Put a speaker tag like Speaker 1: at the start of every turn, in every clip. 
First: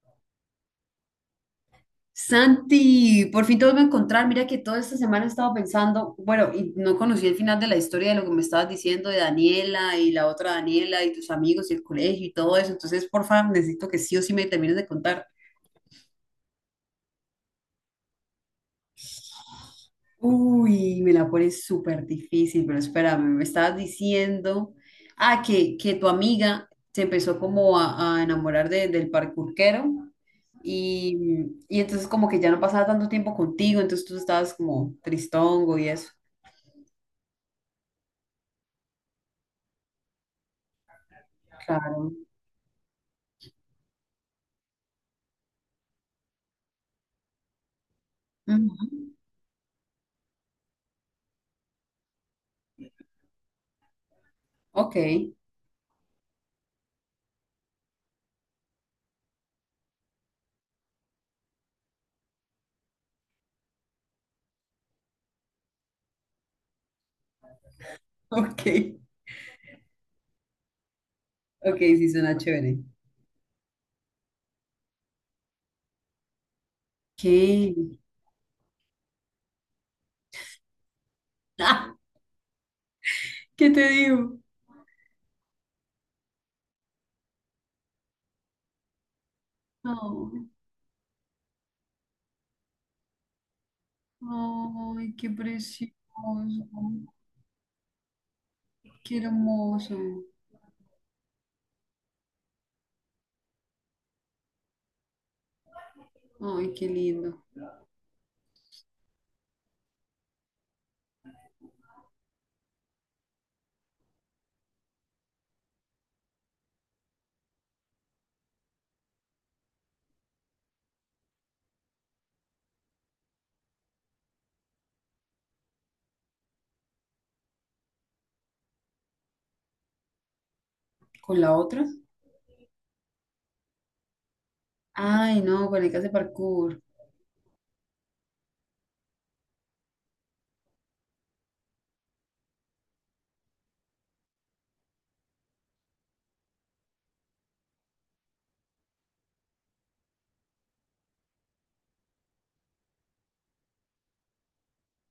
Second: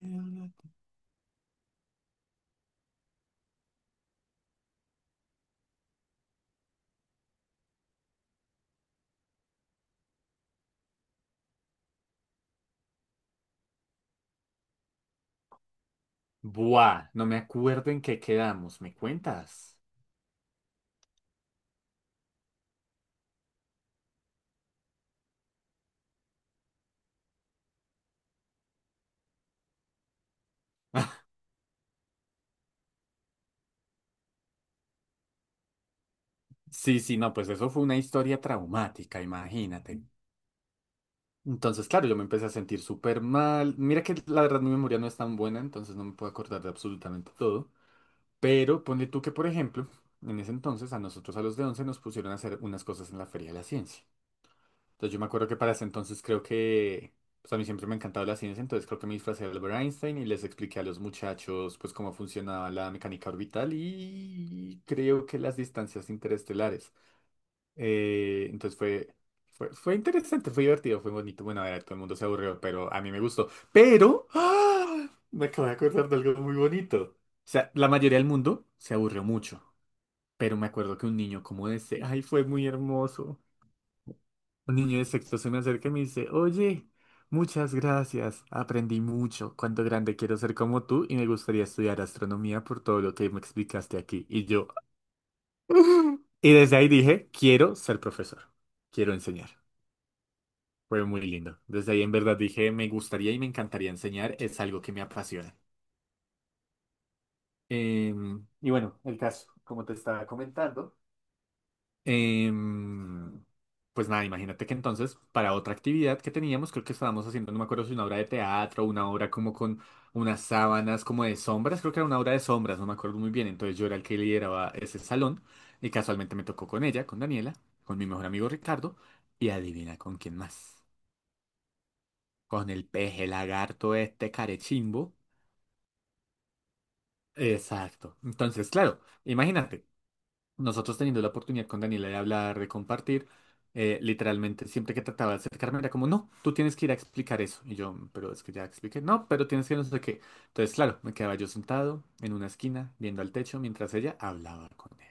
Speaker 1: Buah,
Speaker 2: Santi, por fin te vuelvo a encontrar. Mira que toda esta semana he estado pensando, bueno, y no conocí el final de la historia de lo que me estabas diciendo de Daniela y la otra Daniela y tus amigos y el colegio y todo eso. Entonces, por favor, necesito que sí o sí me termines de contar.
Speaker 1: no me acuerdo en qué quedamos. ¿Me cuentas?
Speaker 2: Uy, me la pones súper difícil, pero espérame, me estabas diciendo, que tu amiga se empezó como a enamorar del parkourquero y, y entonces como que ya no pasaba tanto tiempo contigo, entonces tú estabas como tristongo y eso.
Speaker 1: Sí, sí, no, pues eso fue una historia traumática, imagínate. Entonces, claro,
Speaker 2: Claro.
Speaker 1: yo me empecé a sentir súper mal. Mira que la verdad mi memoria no es tan buena, entonces no me puedo acordar de absolutamente todo. Pero ponle
Speaker 2: Ujú.
Speaker 1: tú que, por ejemplo, en ese entonces a nosotros a los de 11 nos pusieron a hacer unas cosas en la Feria de la Ciencia.
Speaker 2: Ok,
Speaker 1: Entonces yo me acuerdo que para ese entonces creo que, pues a mí siempre me ha encantado la ciencia, entonces creo que me disfracé de Albert Einstein y les expliqué a los muchachos pues cómo funcionaba la mecánica orbital y creo que las distancias interestelares.
Speaker 2: ok,
Speaker 1: Entonces fue interesante, fue divertido, fue bonito. Bueno, a
Speaker 2: ok,
Speaker 1: ver, todo el
Speaker 2: sí
Speaker 1: mundo se
Speaker 2: suena
Speaker 1: aburrió,
Speaker 2: chévere.
Speaker 1: pero a mí me gustó. Pero, ¡ah! Me acabo de acordar de algo muy bonito. O sea,
Speaker 2: ¿Qué?
Speaker 1: la mayoría del mundo se aburrió mucho, pero me acuerdo que un niño como
Speaker 2: Ah,
Speaker 1: ese, ay, fue muy hermoso.
Speaker 2: ¿qué te digo?
Speaker 1: Un niño de sexto se me acerca y me dice, oye, muchas gracias, aprendí mucho, cuánto grande quiero
Speaker 2: Oh,
Speaker 1: ser como tú y me gustaría estudiar astronomía por todo lo que me explicaste aquí. Y yo,
Speaker 2: ay, qué precioso,
Speaker 1: y desde ahí dije, quiero ser profesor, quiero
Speaker 2: qué
Speaker 1: enseñar.
Speaker 2: hermoso,
Speaker 1: Fue muy lindo. Desde ahí en verdad dije, me gustaría y me encantaría enseñar, es algo que me apasiona.
Speaker 2: ay, qué lindo.
Speaker 1: Y bueno, el caso, como te estaba comentando. Em, pues nada, imagínate que entonces para otra actividad que teníamos, creo que estábamos haciendo, no me acuerdo si una obra de teatro, una obra como con unas sábanas como de sombras, creo que era una obra de sombras, no me acuerdo muy bien, entonces yo era el que lideraba ese salón y casualmente me tocó con ella, con Daniela, con mi mejor amigo Ricardo y adivina con quién más,
Speaker 2: ¿Con la otra?
Speaker 1: con el peje lagarto este carechimbo.
Speaker 2: Ay, no, con el que hace parkour.
Speaker 1: Exacto, entonces claro, imagínate, nosotros teniendo la oportunidad con Daniela de hablar, de compartir, literalmente siempre que trataba de acercarme era como, no, tú tienes que ir a explicar eso. Y yo, pero es que ya expliqué, no, pero tienes que no sé qué. Entonces, claro, me quedaba yo sentado en una esquina, viendo al techo, mientras ella hablaba con él.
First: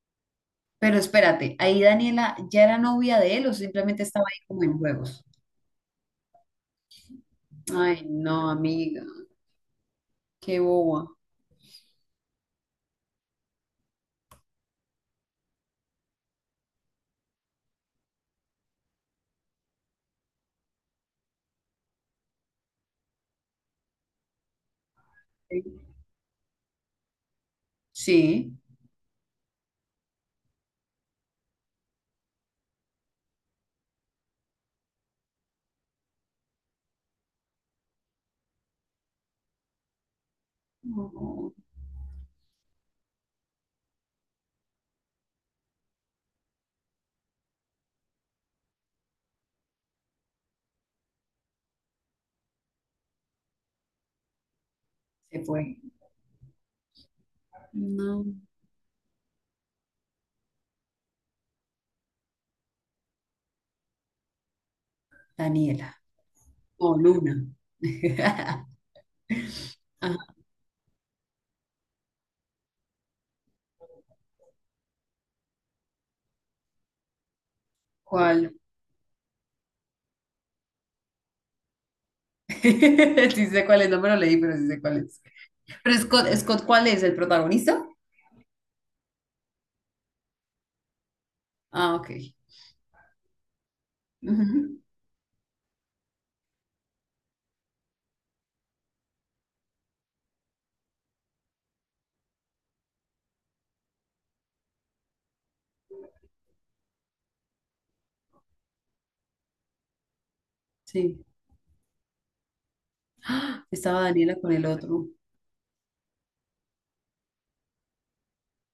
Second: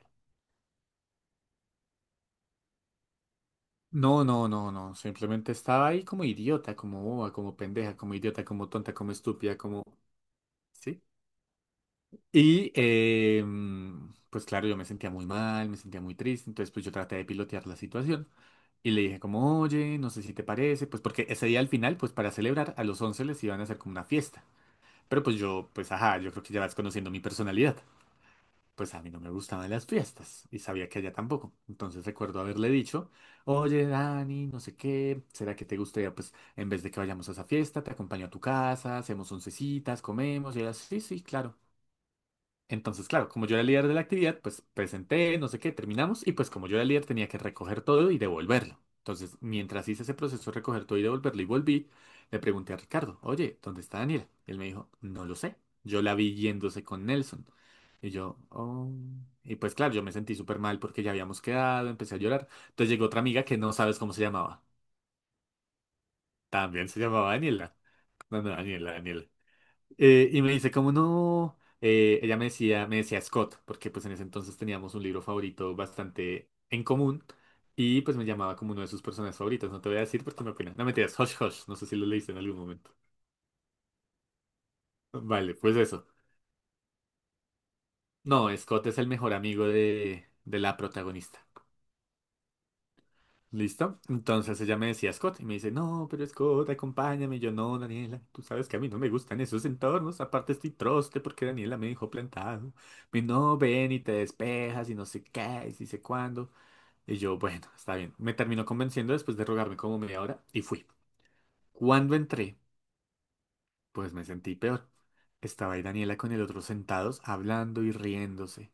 Speaker 2: Pero espérate, ahí Daniela ya era novia de él o simplemente
Speaker 1: No,
Speaker 2: estaba ahí
Speaker 1: no,
Speaker 2: como
Speaker 1: no,
Speaker 2: en
Speaker 1: no,
Speaker 2: juegos.
Speaker 1: simplemente estaba ahí como idiota, como boba, como pendeja,
Speaker 2: Ay,
Speaker 1: como idiota,
Speaker 2: no,
Speaker 1: como tonta,
Speaker 2: amiga,
Speaker 1: como estúpida, como.
Speaker 2: qué
Speaker 1: ¿Sí?
Speaker 2: boba.
Speaker 1: Y pues claro, yo me sentía muy mal, me sentía muy triste, entonces pues yo traté de pilotear la situación. Y le dije como, oye, no sé si te parece, pues porque ese día al final, pues para celebrar, a los 11 les iban a hacer como una fiesta. Pero pues yo, pues ajá, yo creo que ya vas conociendo mi personalidad.
Speaker 2: Sí.
Speaker 1: Pues a mí no me gustaban las fiestas y sabía que a ella tampoco. Entonces recuerdo haberle dicho, oye, Dani, no sé qué, ¿será que te gustaría, pues en vez de que vayamos a esa fiesta, te acompaño a tu casa, hacemos oncecitas, comemos? Y ella, sí, sí,
Speaker 2: No,
Speaker 1: claro. Entonces, claro, como yo era el líder de la actividad, pues presenté, no sé qué, terminamos y pues como yo era el líder tenía que recoger todo y devolverlo. Entonces, mientras hice ese proceso de recoger todo y devolverlo y volví, le pregunté a Ricardo, oye, ¿dónde está Daniela? Y él me dijo, no lo
Speaker 2: se
Speaker 1: sé.
Speaker 2: fue.
Speaker 1: Yo la vi yéndose con Nelson. Y
Speaker 2: No,
Speaker 1: yo, oh. Y pues claro, yo me sentí súper mal porque ya habíamos quedado, empecé a llorar. Entonces llegó otra amiga que no sabes cómo se llamaba.
Speaker 2: Daniela.
Speaker 1: También
Speaker 2: No,
Speaker 1: se llamaba
Speaker 2: Luna.
Speaker 1: Daniela. No, no, Daniela, Daniela.
Speaker 2: Ajá,
Speaker 1: Y me dice, como no? Ella me decía Scott, porque pues en ese entonces teníamos un libro favorito bastante en común y pues me
Speaker 2: ¿cuál?
Speaker 1: llamaba como uno de sus personajes favoritos. No te voy a decir porque me opina. No mentiras, Hush Hush, no sé si lo leíste en algún momento.
Speaker 2: Sí sé cuál es, no me lo leí, pero sí sé cuál es.
Speaker 1: Vale, pues
Speaker 2: Pero
Speaker 1: eso.
Speaker 2: Scott, Scott, ¿cuál es? ¿El protagonista?
Speaker 1: No, Scott es el mejor amigo de la protagonista.
Speaker 2: Ah, ok.
Speaker 1: ¿Listo? Entonces ella
Speaker 2: Ujú.
Speaker 1: me decía Scott y me dice, no, pero Scott, acompáñame. Y yo, no, Daniela, tú sabes que a mí no me gustan esos entornos. Aparte estoy troste porque Daniela me dejó plantado. Me no, ven y te despejas y no sé qué, y si sé cuándo. Y yo, bueno, está bien. Me terminó convenciendo después de rogarme como media hora y fui.
Speaker 2: Sí.
Speaker 1: Cuando entré,
Speaker 2: ¡Ah! Estaba
Speaker 1: pues me
Speaker 2: Daniela con
Speaker 1: sentí
Speaker 2: el
Speaker 1: peor.
Speaker 2: otro.
Speaker 1: Estaba ahí Daniela con el otro sentados, hablando y riéndose.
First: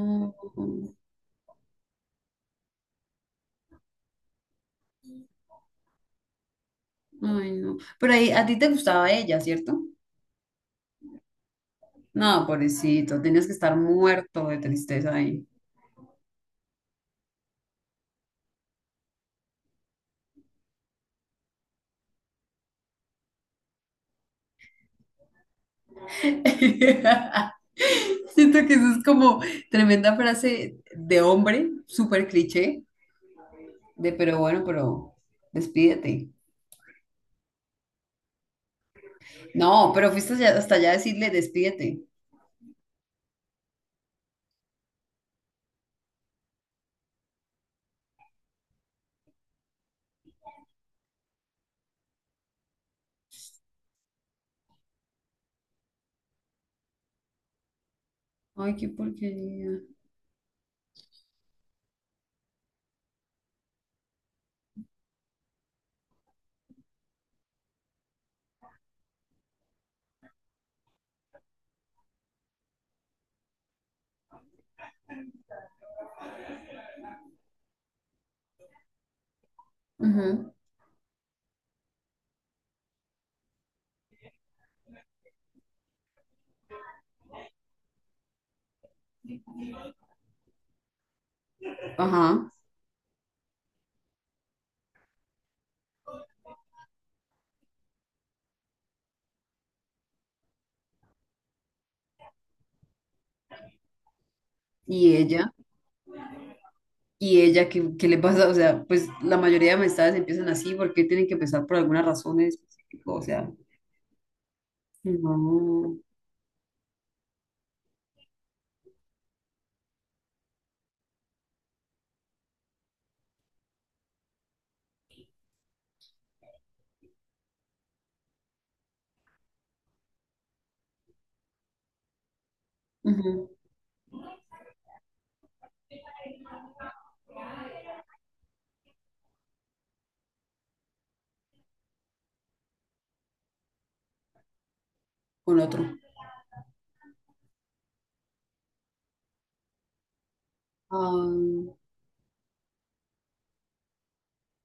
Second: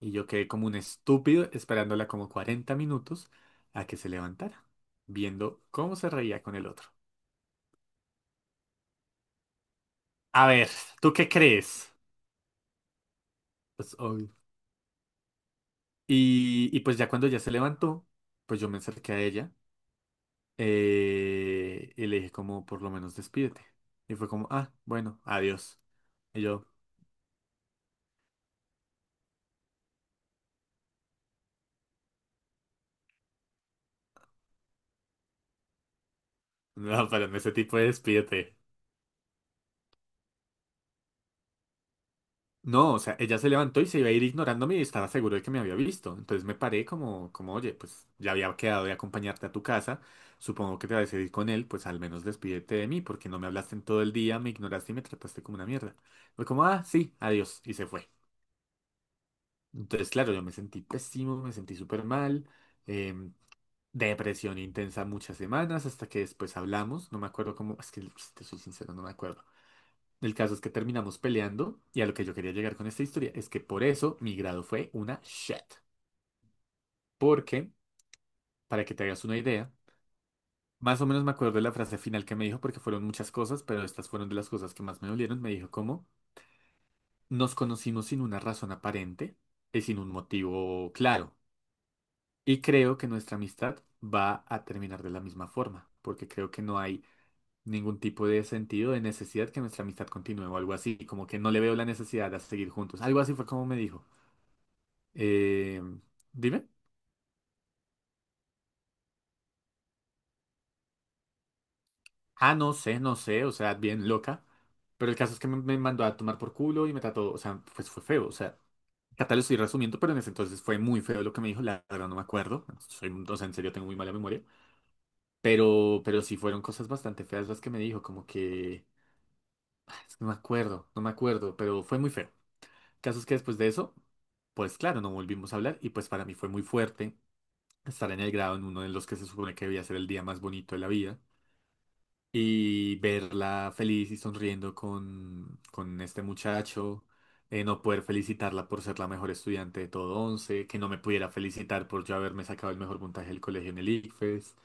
Speaker 1: Y yo quedé como un estúpido esperándola como 40 minutos a que se levantara, viendo cómo se reía con el otro.
Speaker 2: ay, no. Pero ahí, a ti te gustaba ella, ¿cierto?
Speaker 1: A ver, ¿tú qué crees?
Speaker 2: No, pobrecito, tenías que estar
Speaker 1: Pues obvio.
Speaker 2: muerto de tristeza ahí.
Speaker 1: Y pues ya cuando ya se levantó, pues yo me acerqué a ella y le dije como, por lo menos despídete. Y fue como, ah, bueno, adiós. Y yo,
Speaker 2: Siento que eso es como tremenda frase de hombre, súper cliché, pero bueno, pero despídete.
Speaker 1: no, pero en ese tipo de despídete.
Speaker 2: No, pero fuiste hasta allá a decirle despídete.
Speaker 1: No, o sea, ella se levantó y se iba a ir ignorándome y estaba seguro de que me había visto. Entonces me paré oye, pues ya había quedado de acompañarte a tu casa. Supongo que te vas a ir con él, pues al menos despídete de mí, porque no me hablaste en todo el día, me ignoraste y me trataste como una mierda. Fue como, ah, sí, adiós, y se fue.
Speaker 2: Ay, qué porquería.
Speaker 1: Entonces, claro, yo me sentí pésimo, me sentí súper mal, em, depresión intensa muchas semanas, hasta que después hablamos. No me acuerdo cómo, es que si te soy sincero, no me acuerdo. El caso es que terminamos peleando y a lo que yo quería llegar con esta historia es que por eso mi grado fue una shit. Porque, para que te hagas una idea,
Speaker 2: Ajá.
Speaker 1: más o menos me acuerdo de la frase final que me dijo porque fueron muchas cosas, pero estas fueron de las cosas que más me dolieron. Me dijo como, nos conocimos sin una razón aparente y sin un motivo claro.
Speaker 2: Ajá.
Speaker 1: Y creo que nuestra amistad va a terminar de la misma forma, porque creo que no hay ningún tipo de sentido de necesidad que nuestra amistad continúe o algo así, como que no le veo la necesidad de seguir juntos. Algo así fue como me dijo.
Speaker 2: Y ella,
Speaker 1: Eh, Dime.
Speaker 2: y ella, ¿ qué le pasa? O sea, pues la mayoría de amistades empiezan así porque tienen que empezar por alguna razón en
Speaker 1: Ah, no sé,
Speaker 2: específico.
Speaker 1: no
Speaker 2: O
Speaker 1: sé,
Speaker 2: sea,
Speaker 1: o sea, bien loca. Pero el caso es que me
Speaker 2: no.
Speaker 1: mandó a tomar por culo y me trató, o sea, pues fue feo, o sea, acá te lo estoy resumiendo, pero en ese entonces fue muy feo lo que me dijo, la verdad no me acuerdo, o sea, en serio tengo muy mala memoria, pero sí fueron cosas bastante feas las que me dijo, como que, ah, es que no me acuerdo, no me acuerdo, pero fue muy feo. El caso es que
Speaker 2: Ujú.
Speaker 1: después de eso, pues claro, no volvimos a hablar y pues para mí fue muy fuerte estar en el grado en uno de los que se supone que debía ser el día más bonito de la vida, y verla feliz y sonriendo
Speaker 2: Con
Speaker 1: con,
Speaker 2: otro.
Speaker 1: con este muchacho, no poder felicitarla por ser la mejor estudiante de todo 11 que no me pudiera
Speaker 2: Ay,
Speaker 1: felicitar por yo haberme sacado el mejor puntaje del colegio en el ICFES.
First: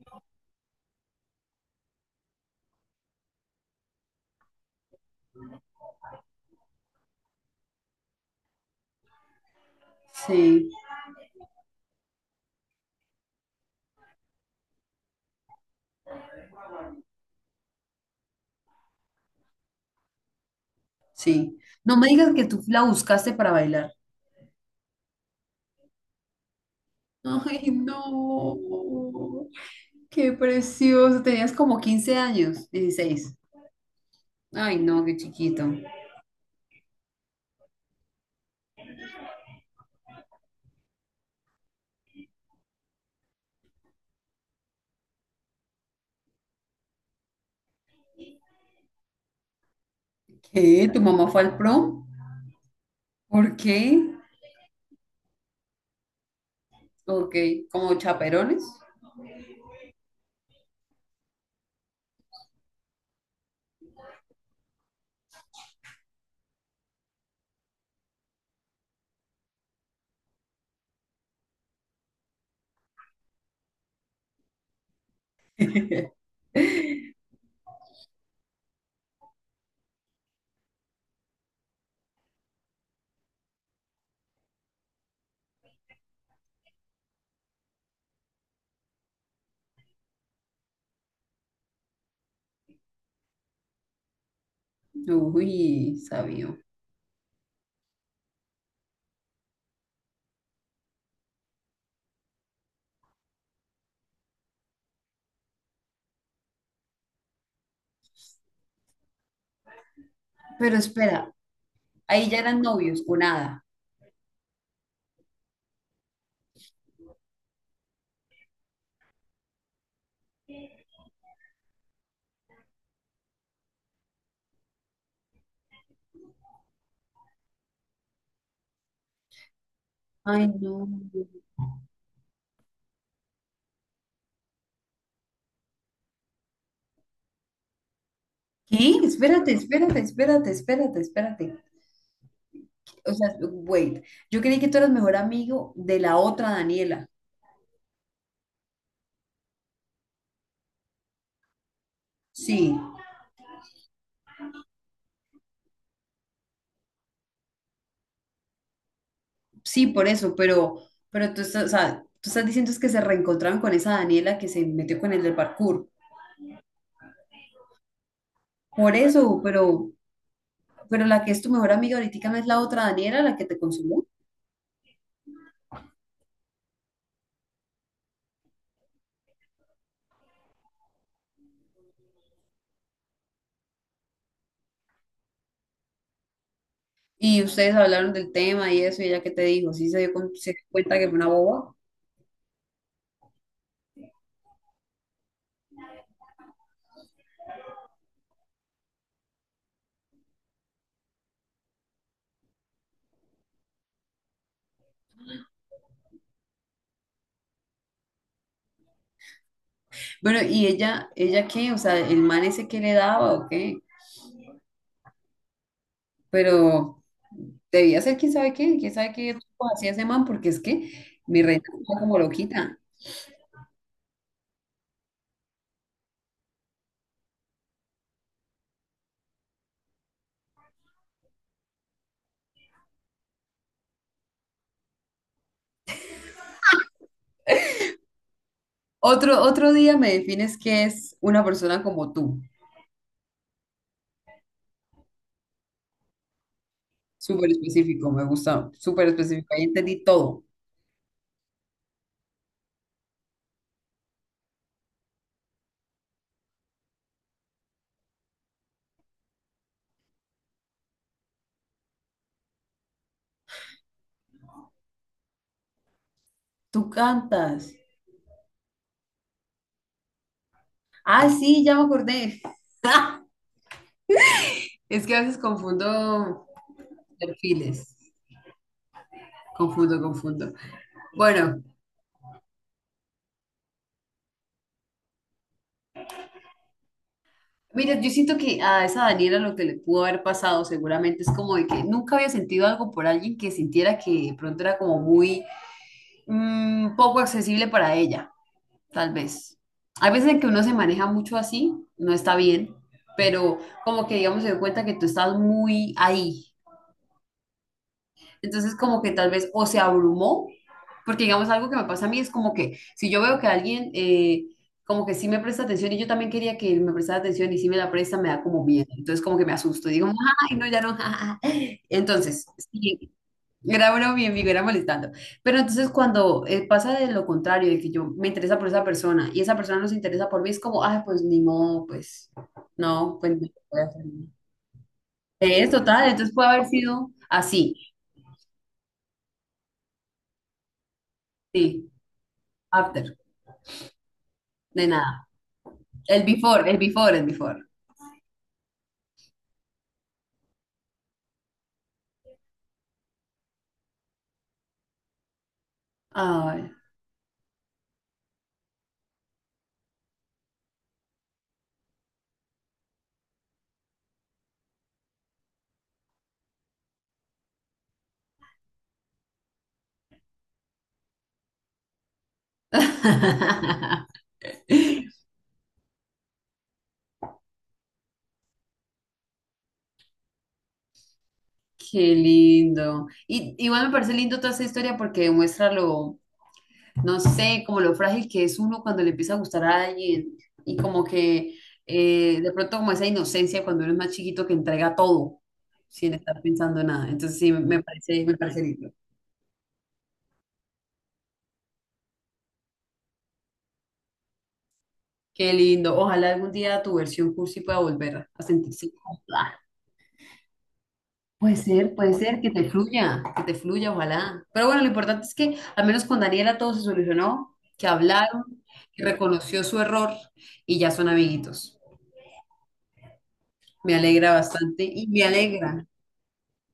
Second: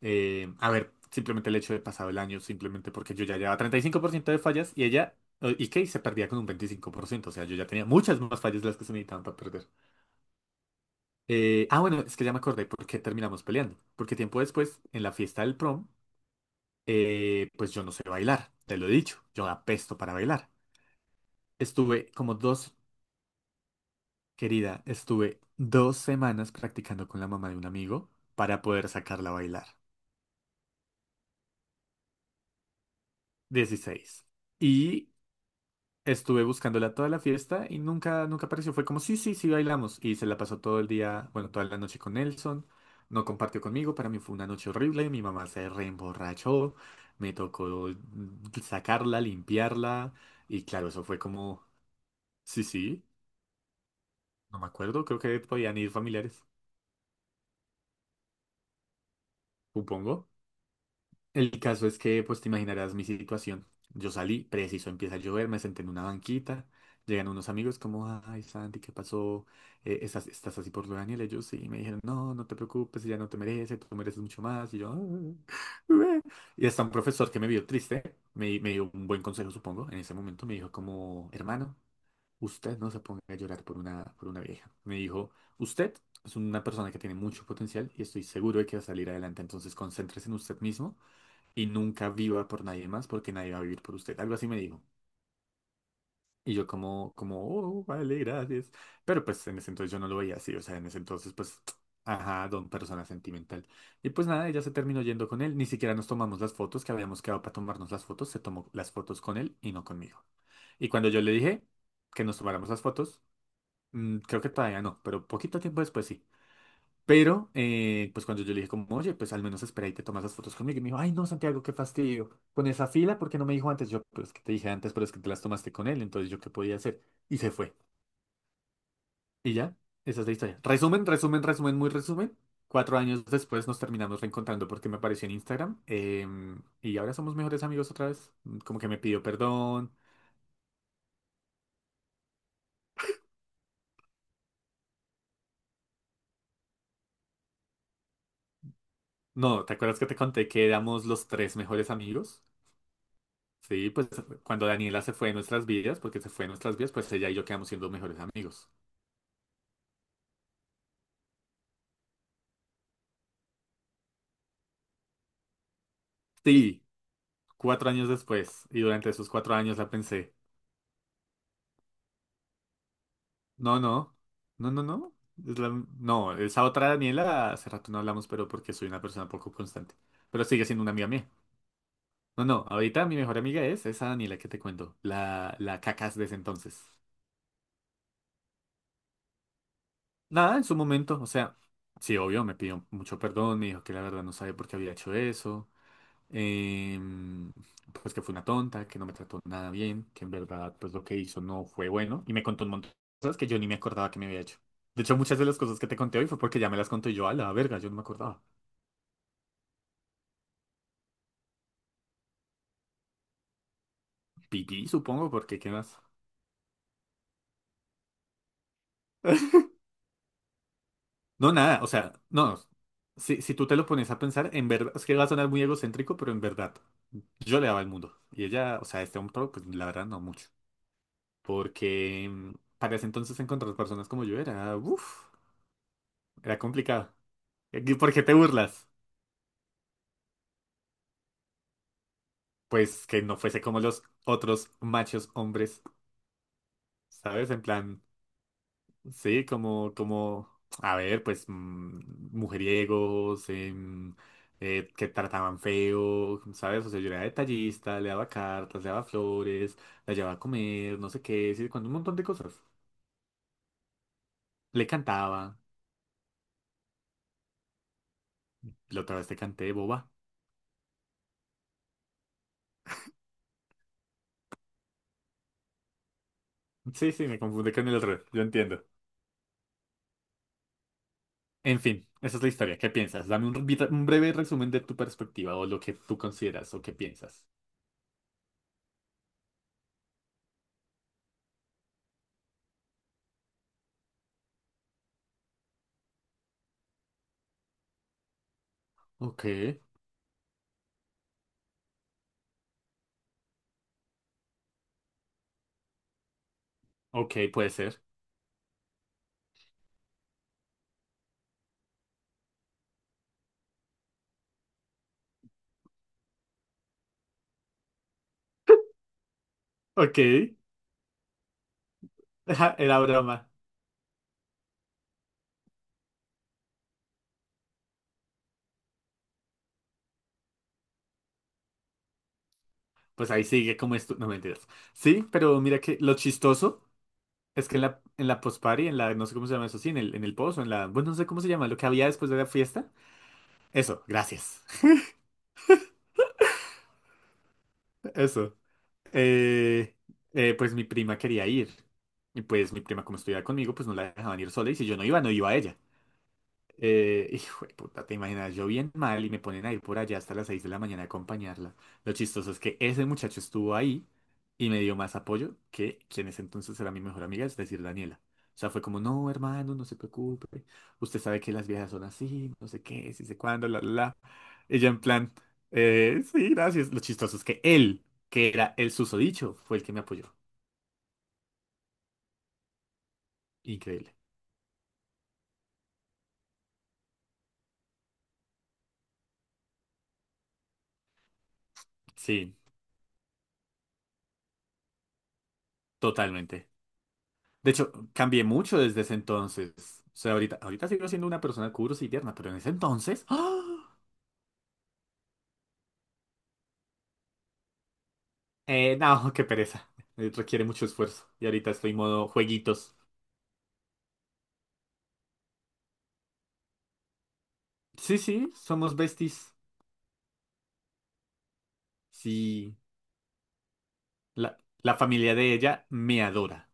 Speaker 1: A ver, simplemente el hecho de pasado el año, simplemente porque yo ya llevaba 35% de fallas y ella, y Kate se perdía con un 25%, o sea, yo ya tenía muchas más fallas de las que se necesitaban para perder.
Speaker 2: sí,
Speaker 1: Bueno, es que ya me acordé por qué terminamos peleando, porque tiempo después, en la fiesta del prom, pues yo no sé bailar, te lo he dicho, yo apesto para bailar.
Speaker 2: sí. No me
Speaker 1: Estuve
Speaker 2: digas
Speaker 1: como
Speaker 2: que tú
Speaker 1: dos,
Speaker 2: la buscaste para bailar.
Speaker 1: Querida, estuve 2 semanas practicando con la mamá de un
Speaker 2: Ay,
Speaker 1: amigo para poder sacarla a
Speaker 2: no.
Speaker 1: bailar.
Speaker 2: Qué precioso. Tenías como 15 años, 16.
Speaker 1: 16.
Speaker 2: Ay, no,
Speaker 1: Y
Speaker 2: qué chiquito.
Speaker 1: estuve buscándola toda la fiesta y nunca, nunca apareció. Fue como, sí, sí, sí, bailamos. Y se la pasó todo el día, bueno, toda la noche con Nelson. No compartió conmigo, para mí fue una noche horrible. Mi mamá se reemborrachó, me tocó sacarla, limpiarla. Y
Speaker 2: ¿Qué?
Speaker 1: claro,
Speaker 2: ¿Tu
Speaker 1: eso fue
Speaker 2: mamá fue al
Speaker 1: como,
Speaker 2: prom?
Speaker 1: sí, sí.
Speaker 2: ¿Por qué?
Speaker 1: No me acuerdo, creo que podían ir familiares,
Speaker 2: Ok, ¿como chaperones?
Speaker 1: supongo. El caso es que, pues te imaginarás mi situación. Yo salí, preciso, empieza a llover, me senté en una banquita, llegan unos amigos como, ay, Santi, ¿qué pasó? ¿Estás, así por lo de Daniel? Ellos sí, me dijeron, no, no te preocupes, ella no te merece, tú mereces mucho más. Y yo, "Ah, eh". Y hasta un profesor que me vio triste, me dio un buen consejo, supongo, en ese momento me dijo como, hermano. Usted no se ponga a llorar por una vieja. Me dijo, usted es una persona que tiene mucho potencial y estoy seguro de que va a salir adelante. Entonces concéntrese en usted mismo y nunca viva por nadie más porque nadie va a vivir por usted. Algo así me dijo.
Speaker 2: Uy,
Speaker 1: Y
Speaker 2: sabio.
Speaker 1: yo como, oh, vale, gracias. Pero pues en ese entonces yo no lo veía así. O sea, en ese entonces pues, ajá, don persona sentimental. Y pues nada, ella se terminó yendo con él. Ni siquiera nos tomamos las fotos que habíamos quedado para tomarnos las fotos. Se tomó las fotos con él y no conmigo.
Speaker 2: Pero
Speaker 1: Y cuando yo le
Speaker 2: espera,
Speaker 1: dije que
Speaker 2: ahí
Speaker 1: nos
Speaker 2: ya eran
Speaker 1: tomáramos las
Speaker 2: novios o
Speaker 1: fotos,
Speaker 2: nada.
Speaker 1: Creo que todavía no, pero poquito tiempo después sí. Pero, pues cuando yo le dije como, oye, pues al menos espera y te tomas las fotos conmigo. Y me dijo, ay, no, Santiago, qué fastidio. Con esa fila, ¿por qué no me dijo antes? Yo, pero es que te dije antes, pero es que te las tomaste con él, entonces yo qué podía hacer. Y se fue. Y ya, esa es la
Speaker 2: Ay,
Speaker 1: historia.
Speaker 2: no.
Speaker 1: Resumen, resumen, resumen, muy resumen. Cuatro años después nos terminamos reencontrando porque me apareció en Instagram. Y ahora somos mejores amigos otra vez. Como
Speaker 2: ¿Qué?
Speaker 1: que me pidió
Speaker 2: Espérate,
Speaker 1: perdón.
Speaker 2: espérate, espérate, espérate, espérate. O sea, wait. Yo creí que tú eras mejor amigo de la otra Daniela.
Speaker 1: No, ¿te acuerdas que te conté que éramos los tres mejores amigos?
Speaker 2: Sí,
Speaker 1: Sí, pues cuando Daniela se fue de nuestras vidas, porque se fue de nuestras vidas, pues ella y yo quedamos siendo mejores amigos.
Speaker 2: sí, por eso, pero o sea, tú estás diciendo es que se reencontraron con esa Daniela que se metió con el del parkour.
Speaker 1: Sí, cuatro años después, y
Speaker 2: Por
Speaker 1: durante esos
Speaker 2: eso,
Speaker 1: cuatro años la pensé,
Speaker 2: pero la que es tu mejor amiga ahorita no es la otra Daniela, la que te
Speaker 1: no,
Speaker 2: consumió.
Speaker 1: no, no, no, no, no, esa otra Daniela, hace rato no hablamos, pero porque soy una persona poco constante, pero sigue siendo una amiga mía. No, no, ahorita mi mejor amiga es esa Daniela que te cuento, la cacas de ese entonces.
Speaker 2: Y ustedes hablaron del tema y eso, y ella qué te dijo, sí se dio se
Speaker 1: Nada,
Speaker 2: dio
Speaker 1: en su
Speaker 2: cuenta que fue
Speaker 1: momento, o
Speaker 2: una
Speaker 1: sea,
Speaker 2: boba.
Speaker 1: sí, obvio, me pidió mucho perdón, me dijo que la verdad no sabe por qué había hecho eso. em, pues que fue una tonta, que no me trató nada bien, que en verdad pues lo que hizo no fue bueno y me contó un montón de cosas que yo ni me acordaba que me había hecho. De hecho, muchas de las cosas que te conté hoy fue porque ya me las conté yo a la verga, yo no me acordaba.
Speaker 2: Bueno, ¿y ella qué? O sea, el man ese que le daba o qué,
Speaker 1: Pipí, supongo, porque ¿qué más?
Speaker 2: pero debía ser quién sabe qué truco hacía ese man, porque es que mi
Speaker 1: No,
Speaker 2: reina
Speaker 1: nada, o
Speaker 2: estaba
Speaker 1: sea,
Speaker 2: como
Speaker 1: no.
Speaker 2: loquita.
Speaker 1: Si tú te lo pones a pensar, en verdad, es que va a sonar muy egocéntrico, pero en verdad, yo le daba el mundo. Y ella, o sea, este hombre, pues la verdad no mucho. Porque para ese entonces encontrar personas como yo era, uff, era complicado. ¿Y por qué te burlas?
Speaker 2: Otro día me defines qué es una persona como tú.
Speaker 1: Pues que no fuese como los otros machos hombres,
Speaker 2: Súper
Speaker 1: ¿sabes? En plan,
Speaker 2: específico, me gusta, súper
Speaker 1: sí,
Speaker 2: específico, ahí
Speaker 1: como,
Speaker 2: entendí todo.
Speaker 1: a ver, pues, mujeriegos, que trataban feo, ¿sabes? O sea, yo era detallista, le daba cartas, le daba flores, la llevaba a comer, no sé qué, sí, cuando un montón de cosas. Le cantaba,
Speaker 2: Tú cantas.
Speaker 1: la otra vez te canté, boba.
Speaker 2: Ah, sí, ya me acordé. Es que a veces confundo
Speaker 1: Sí, sí, me confundí con el
Speaker 2: perfiles.
Speaker 1: otro, yo entiendo.
Speaker 2: Confundo, confundo. Bueno,
Speaker 1: En fin, esa es la historia. ¿Qué piensas? Dame un breve resumen de tu perspectiva o lo que tú consideras o qué piensas.
Speaker 2: mira, yo siento que a esa Daniela lo que le pudo haber pasado seguramente es como de que nunca había sentido algo por alguien que sintiera que de pronto era como muy poco accesible para ella, tal
Speaker 1: Ok,
Speaker 2: vez. Hay veces en que uno se maneja mucho así, no está bien, pero como que digamos se dio cuenta que tú estás muy ahí.
Speaker 1: ok, puede ser.
Speaker 2: Entonces como que tal vez o se abrumó, porque digamos algo que me pasa a mí es como que si yo veo que alguien como que sí me presta atención y yo también quería que él me prestara atención y si me la presta me da como miedo, entonces como que me asusto y digo,
Speaker 1: Ok,
Speaker 2: ay, no, ya no. Entonces,
Speaker 1: ajá, era
Speaker 2: sí,
Speaker 1: broma.
Speaker 2: era broma mi amigo, era molestando. Pero entonces cuando pasa de lo contrario, de que yo me interesa por esa persona y esa persona no se interesa por mí, es como, ay, pues ni modo,
Speaker 1: Pues
Speaker 2: pues
Speaker 1: ahí
Speaker 2: no
Speaker 1: sigue
Speaker 2: voy a
Speaker 1: como
Speaker 2: hacer
Speaker 1: esto.
Speaker 2: nada".
Speaker 1: No mentiras. Sí, pero
Speaker 2: Es
Speaker 1: mira que
Speaker 2: total,
Speaker 1: lo
Speaker 2: entonces puede haber
Speaker 1: chistoso
Speaker 2: sido
Speaker 1: es
Speaker 2: así,
Speaker 1: que en la post-party, en la, no sé cómo se llama eso, sí, en el post o en la, bueno, no sé cómo se llama, lo que
Speaker 2: sí,
Speaker 1: había después de la fiesta.
Speaker 2: after.
Speaker 1: Eso, gracias.
Speaker 2: De nada. El before, el before, el before.
Speaker 1: Eso. Eh, pues mi prima quería ir. Y pues mi prima, como estudiaba conmigo, pues no la dejaban ir sola. Y si yo no iba, no iba ella.
Speaker 2: Ay.
Speaker 1: Hijo de puta, te imaginas, yo bien mal y me ponen a ir por allá hasta las 6 de la mañana a acompañarla. Lo chistoso es que ese muchacho estuvo ahí y me dio más apoyo que quien en ese entonces era mi mejor amiga, es decir, Daniela. O sea, fue como, no, hermano, no se preocupe. Usted sabe que las viejas son así, no sé qué, sí sé cuándo, la, la, la. Ella en plan, sí, gracias. Lo chistoso es que él, que era el susodicho, fue el que me apoyó.
Speaker 2: Qué lindo. Y igual me
Speaker 1: Increíble.
Speaker 2: parece lindo toda esa historia porque demuestra lo, no sé, como lo frágil que es uno cuando le empieza a gustar a alguien y como que de
Speaker 1: Sí,
Speaker 2: pronto como esa inocencia cuando uno es más chiquito que entrega todo sin estar
Speaker 1: totalmente.
Speaker 2: pensando en nada. Entonces sí,
Speaker 1: De hecho,
Speaker 2: me
Speaker 1: cambié
Speaker 2: parece
Speaker 1: mucho
Speaker 2: lindo.
Speaker 1: desde ese entonces. O sea, ahorita, ahorita sigo siendo una persona curiosa y tierna, pero en ese entonces... ¡ah!
Speaker 2: Qué lindo. Ojalá algún día tu versión cursi pueda volver a sentirse
Speaker 1: No, qué
Speaker 2: cómoda.
Speaker 1: pereza. Requiere mucho esfuerzo. Y ahorita estoy
Speaker 2: Puede
Speaker 1: modo
Speaker 2: ser
Speaker 1: jueguitos.
Speaker 2: que te fluya, ojalá. Pero bueno, lo importante es que al menos con Daniela todo se solucionó, que
Speaker 1: Sí, sí,
Speaker 2: hablaron,
Speaker 1: somos
Speaker 2: que
Speaker 1: besties.
Speaker 2: reconoció su error y ya son amiguitos.
Speaker 1: Sí,
Speaker 2: Me alegra
Speaker 1: la,
Speaker 2: bastante
Speaker 1: la
Speaker 2: y me
Speaker 1: familia de
Speaker 2: alegra.
Speaker 1: ella me adora.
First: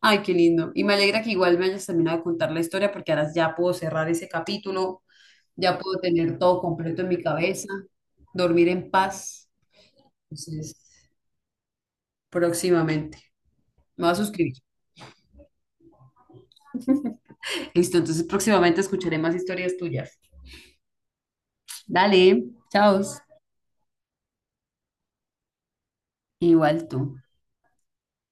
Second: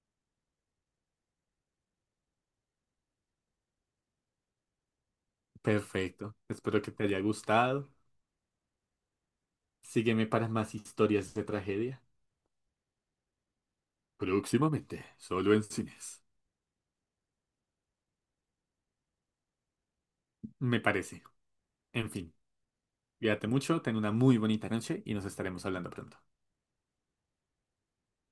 Speaker 2: Ay, qué lindo. Y me alegra que igual me hayas terminado de contar la historia porque ahora ya puedo cerrar ese capítulo, ya puedo
Speaker 1: Perfecto.
Speaker 2: tener todo
Speaker 1: Espero que
Speaker 2: completo
Speaker 1: te
Speaker 2: en
Speaker 1: haya
Speaker 2: mi cabeza,
Speaker 1: gustado.
Speaker 2: dormir en paz.
Speaker 1: Sígueme para más
Speaker 2: Entonces,
Speaker 1: historias de tragedia.
Speaker 2: próximamente. Me voy a suscribir.
Speaker 1: Próximamente, solo en cines.
Speaker 2: Listo, entonces próximamente escucharé más historias tuyas.
Speaker 1: Me parece. En fin,
Speaker 2: Dale, chao.
Speaker 1: cuídate mucho, ten una muy bonita noche y nos estaremos hablando pronto.
Speaker 2: Igual tú.